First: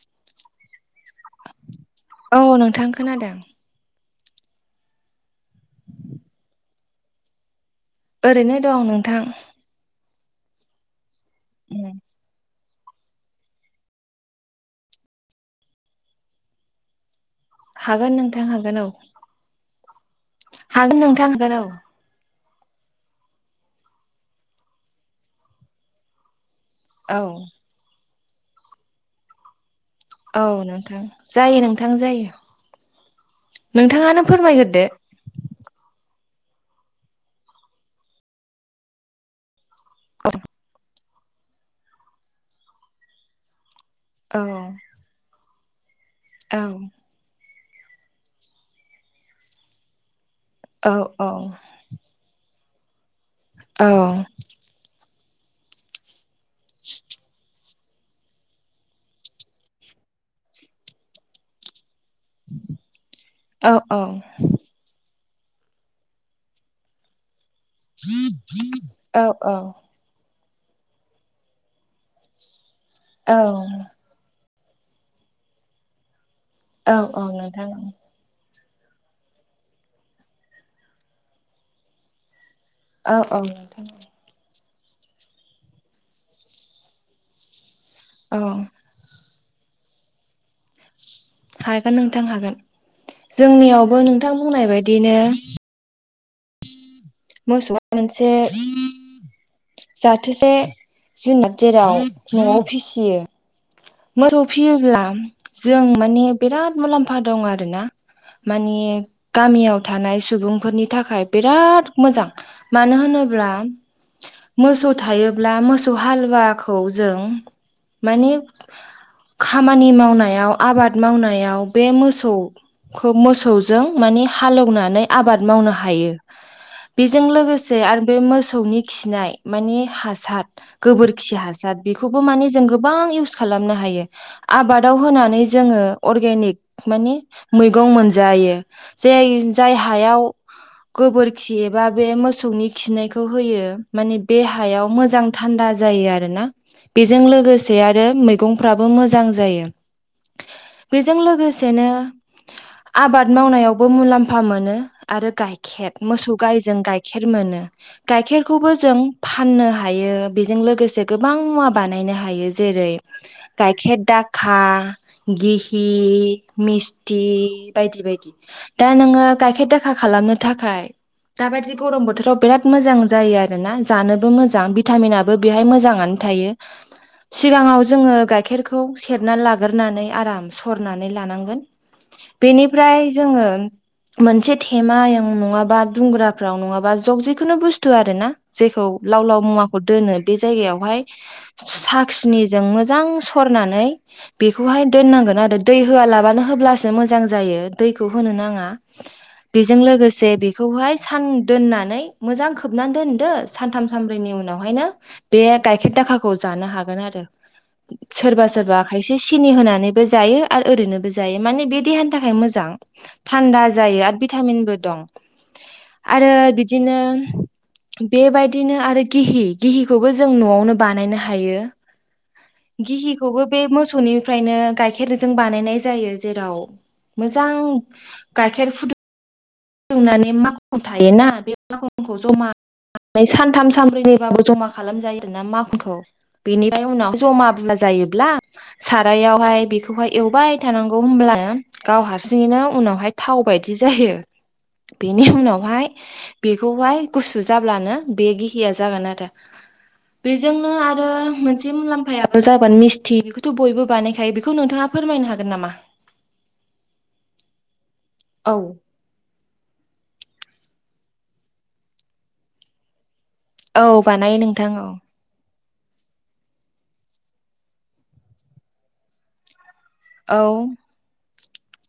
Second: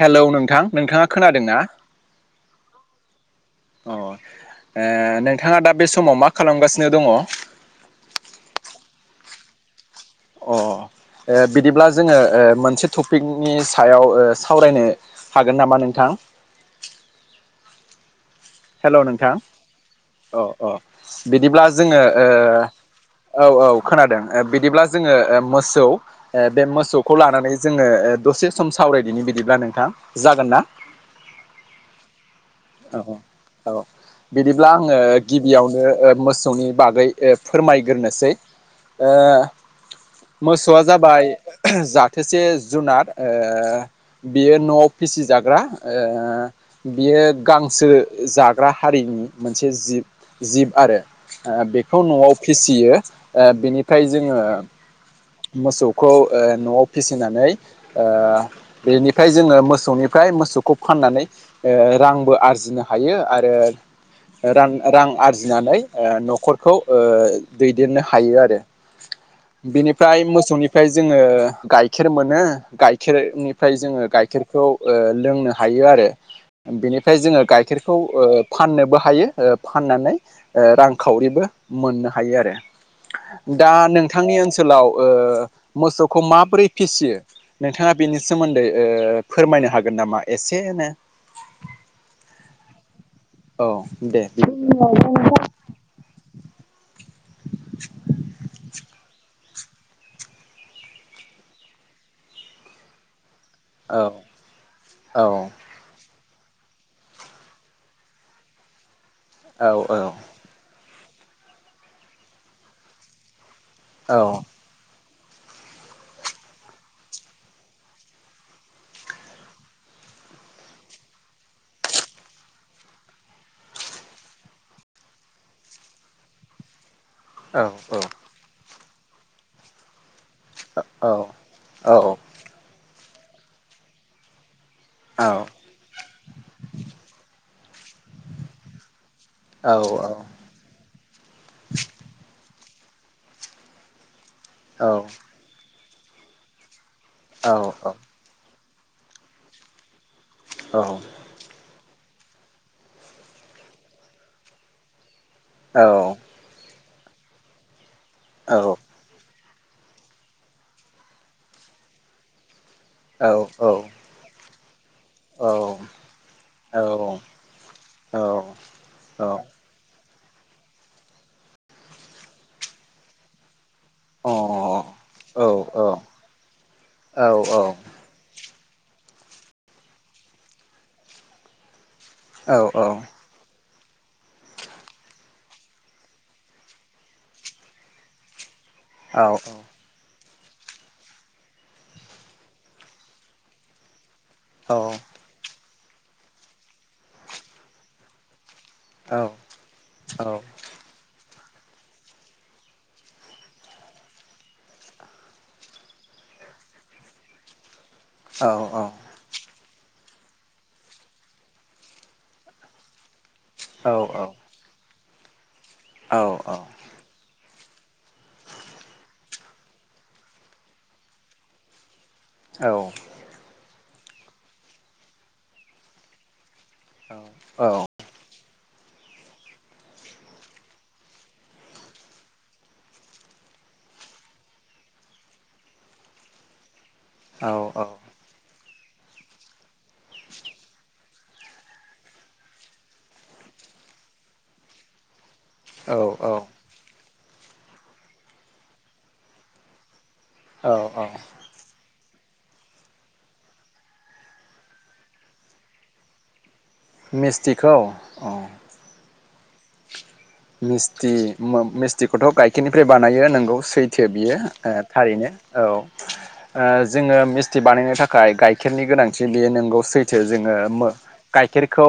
Hello नोंथां नोंथाङा खोनादोंना? औ नोंथां खोनादों। ओ नोंथाङा दा बे समाव मा खालामगासिनो दङ? ओरैनो दं नोंथां। अ बिदिब्ला जोङो मो नसे टपिकनि सायाव सावरायनो हागोन नामा नोंथां? हागोन नों हेल' नोंथां औ औ हागोन नोंथां हागोन बिदिब्ला जोङो ओ औ औ खोनादों बिदिब्ला जोङो ओ मोसौ बे मोसौखौ औ लानानै जोङो दसे सम सावरायदिनि बिदिब्ला नोंथां औ जागोन ना? नोंथां जायो नोंथां औ जायो। औ नोंथाङानो बिदिब्ला फोरमायग्रोदो आङो गिबियावनो ओ मोसौनि बागै फोरमायग्रोसै ओ मोसौवा जाबाय जाथोसे जुनार औ बेयो नवाव फिसिजाग्रा ओ औ बियो गांसो जाग्रा हारिनि मोनसे जिब जिब औ आरो औ ओ बेखौ नवाव फिसियो। ओ औ बिनिफ्राय जोङो मोसौखौ ओ नवाव फिसिनानै ओ बेनिफ्राय जोङो मोसौनिफ्राय मोसौखौ फाननानै रांबो आरजिनो हायो आरो औ रां रां आं आरजिनानै ओ न'खरखौ ओ दैदेननो हायो आरो बेनिफ्राय मो सौनिफ्राय जोङो गाइखेर मोनो औ गाइखेरनिफ्राय जोङो गाइखेर खौ लोंनो हायो आरो औ बेनिफ्राय औ जोङो नोंथां गाइखेर ओ फाननोबो हायो ओ फाननानै रांखावरिबो मोननो हायो आरो औ औ दा नोंथां नोंथांनि ओन सोलाव मोसौखौ माबोरै फिसियो नोंथाङा बेनि औ सोमोन्दै ओ फोरमायनो हागोन नामा एसेनो हागोन नोंथां हागोन औ जोंनियावबो दे नोंथां औ बुंनाय बायदिनो मोसौवा मोनसे। जाथोसे जुनाद जेराव नवाव फिसियो। मोसौ फिसियोब्ला औ जों माने बिराद मुलाम्फा दं आरोना मानि औ गामियाव थानाय सुबुंफोरनि नि थाखाय बिराद मोजां मानो होनोब्ला। औ। मोसौ थायोब्ला मोसौ हालुवाखौ जों माने। खामानि मावनायाव आबाद मावनायाव बे मोसौ। खौ मोसौजों माने हालेवनानै आबाद मावनो हायो। बेजों औ लोगोसे आरो बे मोसौनि खिनाय माने हासार। गोबोरखि हासार बेखौबो औ माने जों गोबां इउस खालामनो हायो। आबादाव होनानै जोङो अरगेनिक माने मैगं मोनजायो। जाय जाय हायाव गोबोरखि एबा बे मोसौनि। खिनायखौ होयो माने बे हायाव मोजां थान्दा जायो आरो ना। बेजों औ लोगोसे आरो मैगंफ्राबो मोजां जायो। औ औ बेजों लोगोसेनो आबाद मावनायावबो मुलाम्फा मोनो। आरो औ अ औ गाइखेर मोसौ गाइजों गाइखेर मोनो गाइखेरखौबो जों। फाननो हायो बेजों लोगोसे गोबां मुवा बानायनो हायो। जेरै गाइखेर दाखा। गिहि मिस्थि बायदि बायदि दा नोङो गाइखेर दाख खालामनो थाखाय दााबायदि गरम बोथोराव बिराद मोजां जायो आरो ना? जानोबो मोजां भिटामिनाबो बेवहाय मोजाङैनो थायो सिगाङाव जोङो गाइखेर। खौ सेरना लाग्रोनानै आराम सरनानै लानांगोन बेनिफ्राय जोङो। मोनसे थेमायाव नङाबा दुंग्राफोराव नङाबा जग जिखुनु बुस्थु आरो ना जेखौ लाव लाव मुवाखौ दोनो। बे जायगायावहाय साखिनिजों मोजां सरनानै। बेखौहाय दोननांगोन आरो दै होआलाबानो होब्लासो मोजां जायो दैखौ होनो नाङा। बेजों लोगोसे बेखौहाय सान दोननानै मोजां खोबनानै दोन। दो सानथाम सानब्रैनि उनावहायनो बे गाइखेर दाखाखौ जानो हागोन आरो सोरबा सोरबा खायसे सिनि होनानै। बो जायो आरो ओरैनोबो जायो माने बे देहानि थाखाय मोजां। थान्दा जायो आरो भिटामिनबो दं। आरो बिदिनो। बेबायदिनो आरो गिहि गिहिखौबो जों न'आवनो बानायनो हायो। औ गिहिखौबो बे मोसौनिफ्रायनो गाइखेरजों बानायनाय जायो जेराव। मोजां गाइखेर फुदुं। सोंनानै माखन थायोना बे माखनखौ जमा। सानथाम सानब्रैनिबाबो जमा खालामजायो आरोना माखनखौ बेनि ओमफ्राय उनाव जमा बुरजा जायोब्ला। सारायावहाय बेखौहाय एवबाय थानांगौ होनोमब्लानो गाव हारसिङैनो उनावहाय थाव बायदि। जायो बेनि उनावहाय औ औ औ बेखौहाय गुसु जाब्लानो बे गिहिया जागोन आरो बेजोंनो आरो मोनसे मुलाम्फा। आफायाबो जाबोन मिस्थि बेखौथ बयबो बानायखायो बेखौ नोंथाङा फोरमायनो हागोन नामा। मिस्थिखौ। औ। मिस्थि मिस्थिखौथ गाइखेरनिफ्राय बानायो नों। गौ औ सैथो बानायो बियो नोंथां औ थारैनो। औ जोङो मिस्थि बानायनो थाखाय गाइखेरनि गोनांथि बेयो नंगौ। सैथो औ जोङो गाइेरखौ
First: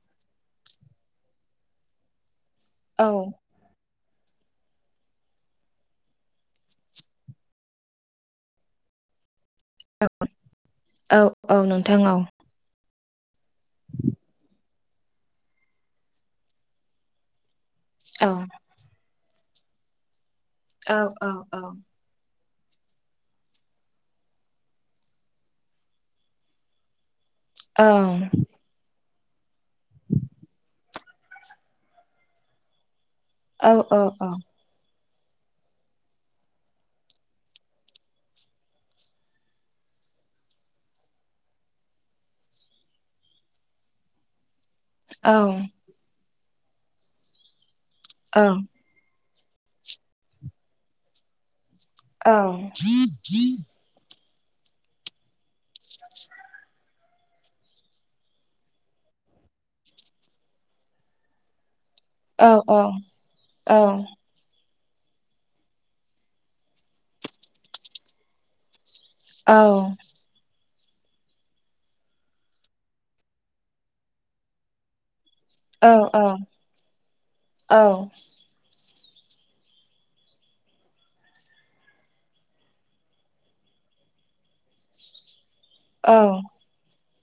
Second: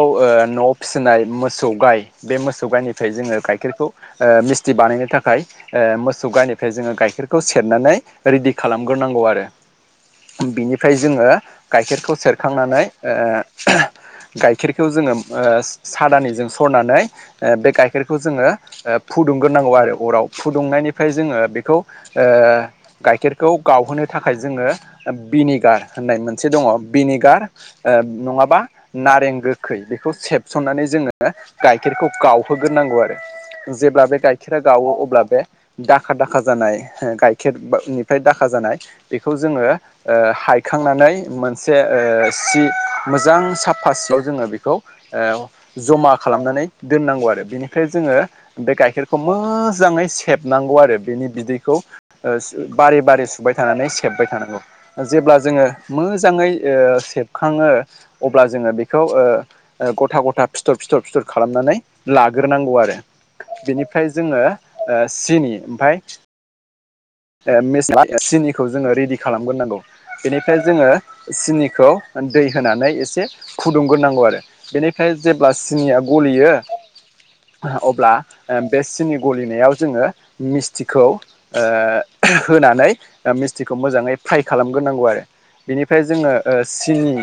न'वाव फिसिनाय मोसौ गाय बे मोसौ। सौ गायनिफ्राइ औ जोङो गाइखेरखौ ओ मिस्थि बानायनो थाखाय ओ मोसौ गाइनिफ्राय जोङो गाइखेरखौ सेरनानै रि दि खालामग्रोनांगौ आरो बिनिफ्राय औ जोङो औ नोंथां औ गाइखेरखौ सेरखांनानै ओ गाइखेरखौ जोङो ओ सादानिजों सरनानै बे गाइ खौ औ जोङो ओ फुदुंग्रोनांगौ आरो अराव औ फुदुंनायनिफ्राय औ जोङो बेखौ ओ औ गाइखेरखौ गावहोनो थाखाय जोङो भिनेगा होननाय मोनसे दङ भिनेगार ओ औ नङाबा नारें गोखै बेखौ सेबसननानै जोङो गाइखेरखौ गावहोग्रोनांगौ औ आरो जेब्ला बे गाइखेरा गावो अब्ला बे दाखा दाखा जानाय गाइखेरनिफ्राय दाखा जानाय बेखौ जोङो ओ हायखांनानै मोनसे ओ सि मोजां साफा सियाव जोङो बे खौ ओ जमा खालामनानै दोननांगौ आरो बेनिफ्राय जोङो बे गाइखेरखौ मोजाङै सेबनांगौ आरो बेनि बिदै खौ ओ बारे बारे सुबाय थानानै सेबबाय थानांगौ जेब्ला जोङो मोजाङै ओ सेबखाङो अब्ला जोङो बेखौ ओ ओ गथा गथा फिथर फिथर फिथर खालामनानै लाग्रोनांगौ आरो बेनिफ्राय जोङो ओ सिनि ओमफ्राय [unintelligible] सिनिखौ जोङो रेडि खालामग्रोनांगौ बेनिफ्राय जोङो सिनिखौ दै होनानै एसे फुदुंग्रोनांगौ आरो बेनिफ्राय जेब्ला सिनिया गलियो औ अब्ला बे सिनि गलिनायाव जोङो मिस्थिखौ ओ होनानै मिस्थिखौ मोजाङै फ्राय खालामग्रोनांगौ आरो बेनिफ्राय जोङो ओ सिनि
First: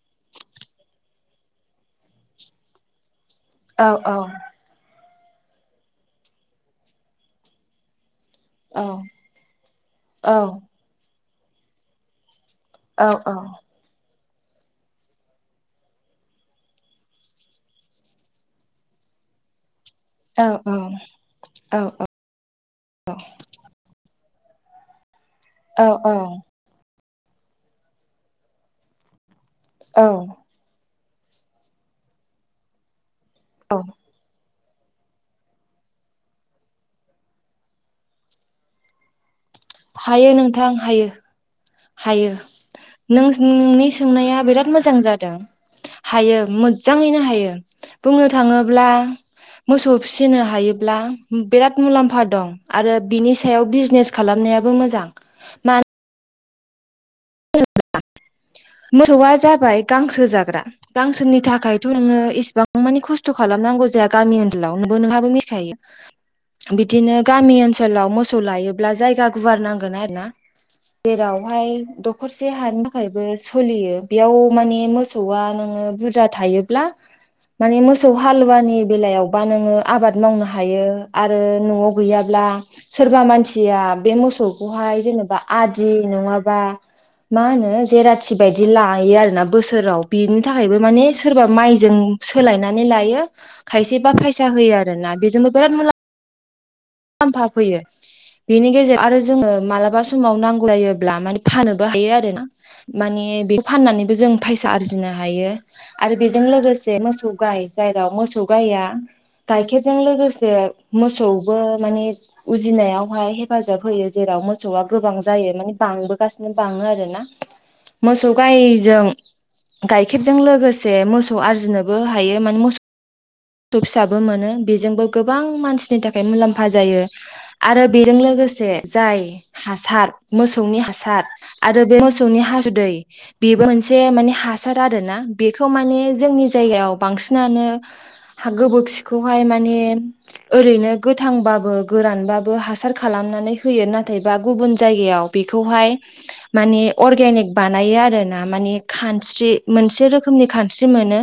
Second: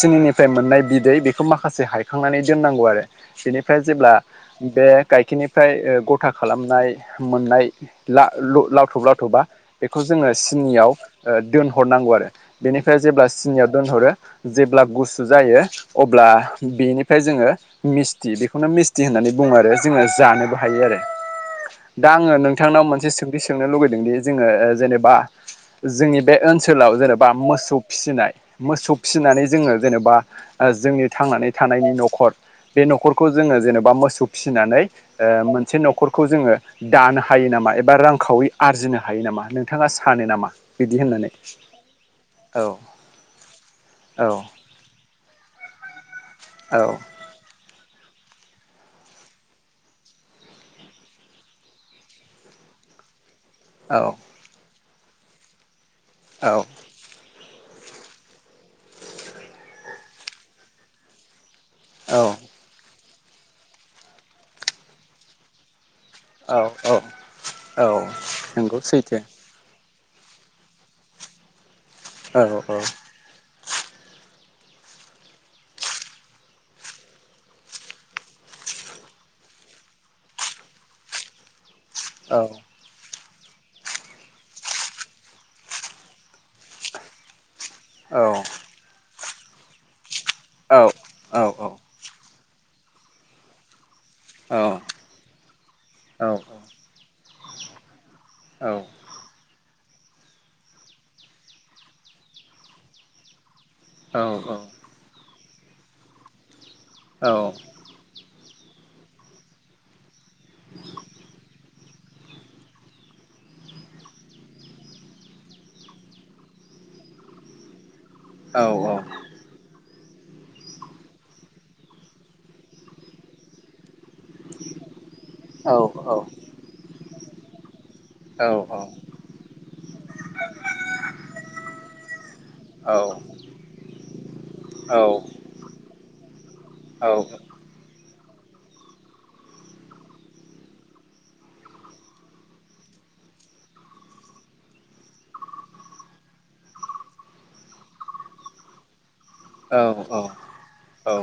सिनिनिफ्राय मोननाय बिदै बेखौ माखासे हायखांनानै दोननांगौ आरो बेनिफ्राय जेब्ला बे गाइखेरनिफ्राय ओ गथा खालामनाय मोननाय ला ल लावथब लावथबा बेखौ जोङो सिनियाव दोनहरनांगौ आरो बेनिफ्राय जेब्ला सिनियाव दोनहरो जेब्ला गुसु जायो अब्ला बेनिफ्राय जोङो मिस्थि बेखौनो मिस्थि होननानै बुङो आरो जोङो जानोबो हायो आरो दा आङो नोंथांनाव मोनसे सोंथि सोंनो लुगै दि जोङो जेनेबा जोंनि बे ओनसोलाव जेने बा मोसौ फिसिनाय मोसौ फिसिनानै जोङो जेनेबा जोंनि थांनानै थानायनि न'खर बे न'खरखौ जोङो औ जेनेबा मोसौ फि फिनानै ओ मोनसे न'खरखौ जोङो दानो हायो नामा एबा रां खावरि आरजिनो हायो नामा नोंथाङा सानो हायो नामा नोंथां बिदि हायो होननानै हायो औ नों नोंनि औ सोंनाया बिराद मोजां जादों हायो औ मोजाङैनो हायो बुंनो थाङोब्ला मोसौ फिसिनो हायोब्ला बिराद मुलाम्फा दं आरो बिनि सायाव औ बिजनेस खालामनायाबो मोजां मानो औ [unintelligible] मोसौआ जाबाय गांसो जाग्रा गांसोनि था खायथ' नोङो औ इसेबां मानि खस्थ' खालामनांगौ जाया गामि ओनसोलाव औ [unintelligible] औ बिदिनो गामि औ ओनसोलाव मोसौ नंगौ लायोब्ला सैथो जायगा गुवार नांगोन आरो ना जेरावहाय औ दखरसे औ हानि थाखायबो सलियो बेयाव माने मोसौआ नोङो बुरजा थायोब्ला माने मोसौ हालुवानि बेलायावबा नोङो आबाद मावनो हायो आरो न'आव औ गैयाब्ला सोरबा मान सिया बे मोसौखौहाय जेनेबा आदि नङाबा मा होनो औ जेराथि बायदि लायो आरोना बोसोराव बिनि थाखायबो माने औ सोरबा औ माइजों सोलायनानै लायो खायसेबा फैसा होयो आरोना बेजोंबो बिराद मुलाम लाम्फा फैयो बेनि गेजेर आरो जोङो माला माबा समाव नांगौ जायोब्ला मान फानोबो हायो आरो ना माने बे फाननानैबो जों फायसा आरजिनो हायो आरो बेजों लोगोसे मोसौ गाय जायेराव मोसौ गाया गाइखेरजों लोगोसे मोसौबो माने उजिनायावहाय हेफाजाब होयो जेराव मोसौआ गोबां जायो माने बांबोगासिनो बां आरोना मोसौ गायजों गायखेरजों लोगोसे मोसौ आरजिनोबो हायो माने मोसौ दाबो मोनो बेजोंबो गोबां मानसिनि थाखाय मुलाम्फा जायो आरो। बेजों लोगोसे जाय हासार मोसौनि हासार आरो बे मोसौनि हासुदै बेबो मोनसे मान हासार आरो ना बेखौ माने जोंनि जायगायाव बांसिनानो गोबोरखिखौहाय माने ओरैनो गोथांबाबो गोरानबाबो हासार खालामनानै नानै होयो नाथाय बा गुबुन जायगायाव बेखौहाय माने अरगेनिक बानायो आरो ना। माने खानस्रि मोनसे रोखोमनि खानस्रि ‌मोनो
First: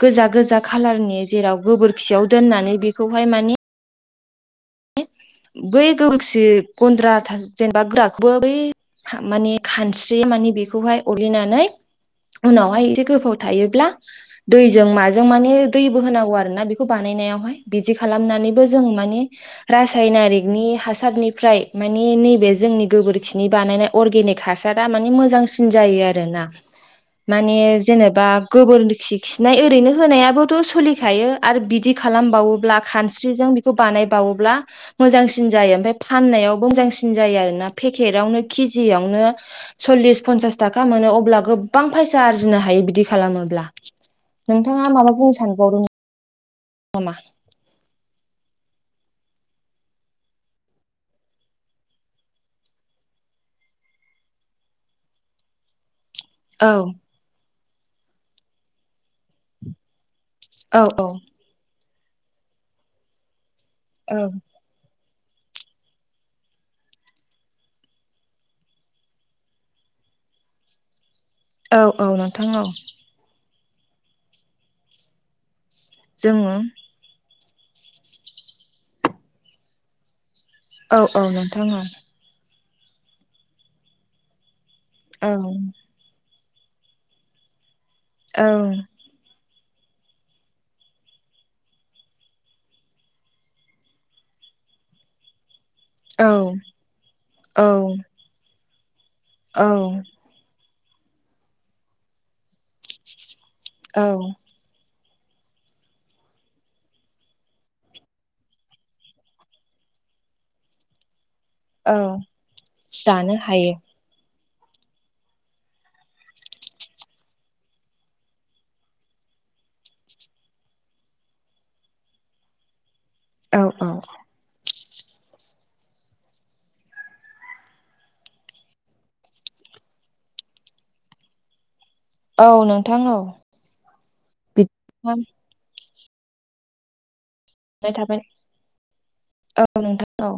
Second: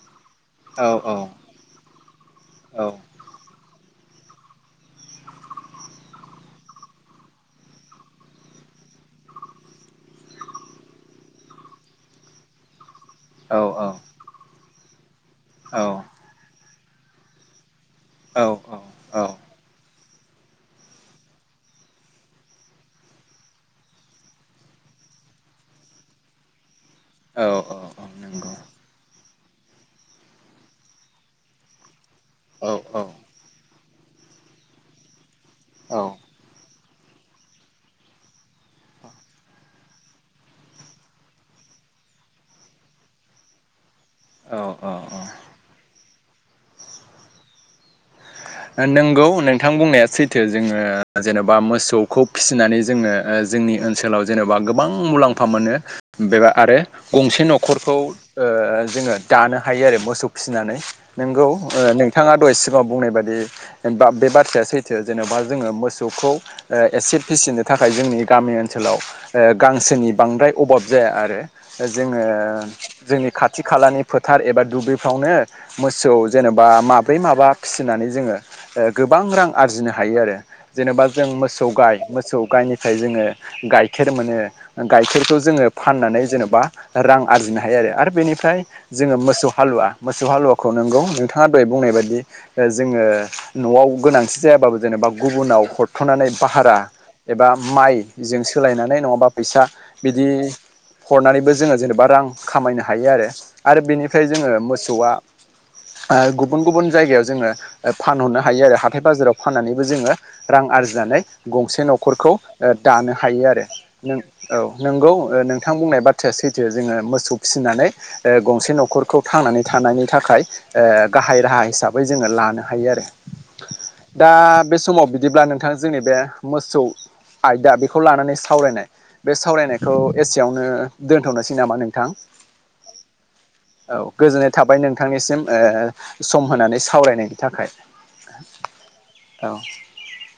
गोजा गोजा खालारनि जेराव गोबोरखियाव दोननानै बेखौहाय मानि बै गोबोरखि गन्द्रा जेनेबा गोराखौबो बै मानि खानस्रि मानि बेखौहाय अरग्लिनानै उनावहाय एसे गोबाव थायोब्ला दैजों माजों माने दैबो होनांगौ आरोना बेखौ बानाय [unintelligible] बिदि खालामनानैबो जों औ माने रासो रासायनारिनि हासारनिफ्राय मानि नैबे जोंनि गोबोरखिनि बानायनाय अर्गेनिक हासारा माने मोजांसिन जायो आरोना। माने जेनेबा नंगौ गोबोर खि खिनाय ओरैनो होनायाबोथ' सोलिखायो आरो बिदि औ खालामबावोब्ला खानस्रिजों बेखौ बानायबावोब्ला मोजांसिन जायो ओमफ्राय फाननायाव मोजांसिन जायो आरोना पेकेटआवनो केजियावनो सल्लिस पनसास थाखा मोनो अब्ला गोबां फैसा आरजिनो हायो बिदि खालामोब्ला औ औ नोंथाङा माबा औ बुंनो सानबावदों नामा? नोंगौ नोंथां बुंनाया सैथो जोङो जेन'बा मोसौखौ फिसिनानै जोङो जोंनि ओनसोलाव जेनेबा गोबां मुलाम्फा मोनो। बेबा औ आरो गंसे न'खरखौ जोङो दानो हायो आरो मोसौ फिसिनानै औ नोंगौ नोंथाङा दहाय सिगाङाव बुंनाय बादि औ बे बाथ्राया सैथो जेन'बा जोङो मोसौखौ एसे फिसिनो थाखाय जोंनि गामि ओनसोलाव गांसोनि नि बांद्राय अभाब जाया आरो औ औ जोङो नोंथां औ जोंनि खाथि खालानि फोथार एबा दुब्लिफ्रावनो मोसौ जोङो जेनेबा माब्रै माबा फिसिनानै जोङो गोबां रां आरजिनो हायो आरो। औ जेनेबा औ जों नोंथां मोसौ औ गाय मोसौ गायनिफ्राय जोङो गाइखेर मोनो। औ गाइखेरखौ जोङो फाननानै जेन'बा रां आरजिनो हायो आरो आरो औ बेनिफ्राय जोङो मोसौ हालुवा मोसौ हालुवाखौ नोंगौ नोंथाङा दहाय बुंनाय बायदि जोङो न'आव गोनांथि जायाबाबो जेनेबा गुबुनाव हर थ'नानै औ भारा एबा औ माइजों सोलायनानै नङाबा फैसा बिदि हरनानैबो जोङो जेनेबा रां खामायनो हायो आरो आरो औ बेनिफ्राय जोङो मोसौआ गुबुन गुबुन जायगायाव जोङो फानहरनो हायो आरो हाथाय बाजाराव फाननानैबो जोङो रां आरजिनानै गंसे औ न'खरखौ दानो हायो आरो नों औ नंगौ नोंथां बुंनाय बाथ्राया सैथो जोङो मोसौ फिसिनानै गंसे न'खरखौ था नानै थानायनि थाखाय गाहाय राहा हिसाबै जोङो लानो हायो आरो। औ औ दा बे समाव बिदिब्ला नोंथाङा जोंनि बे मोसौ आयदा बेखौ लानानै सावरायनाय बे सावरायनायखौ एसेयावनो दोनथ'नोसै नामा नों थां औ नोंथां औ औ गोजोननाय थाबाय बिदिब्ला नोंथांनिसिम सम होनानै सावरायनाय थाखाय गोजोननाय थाबाय औ नोंथां औ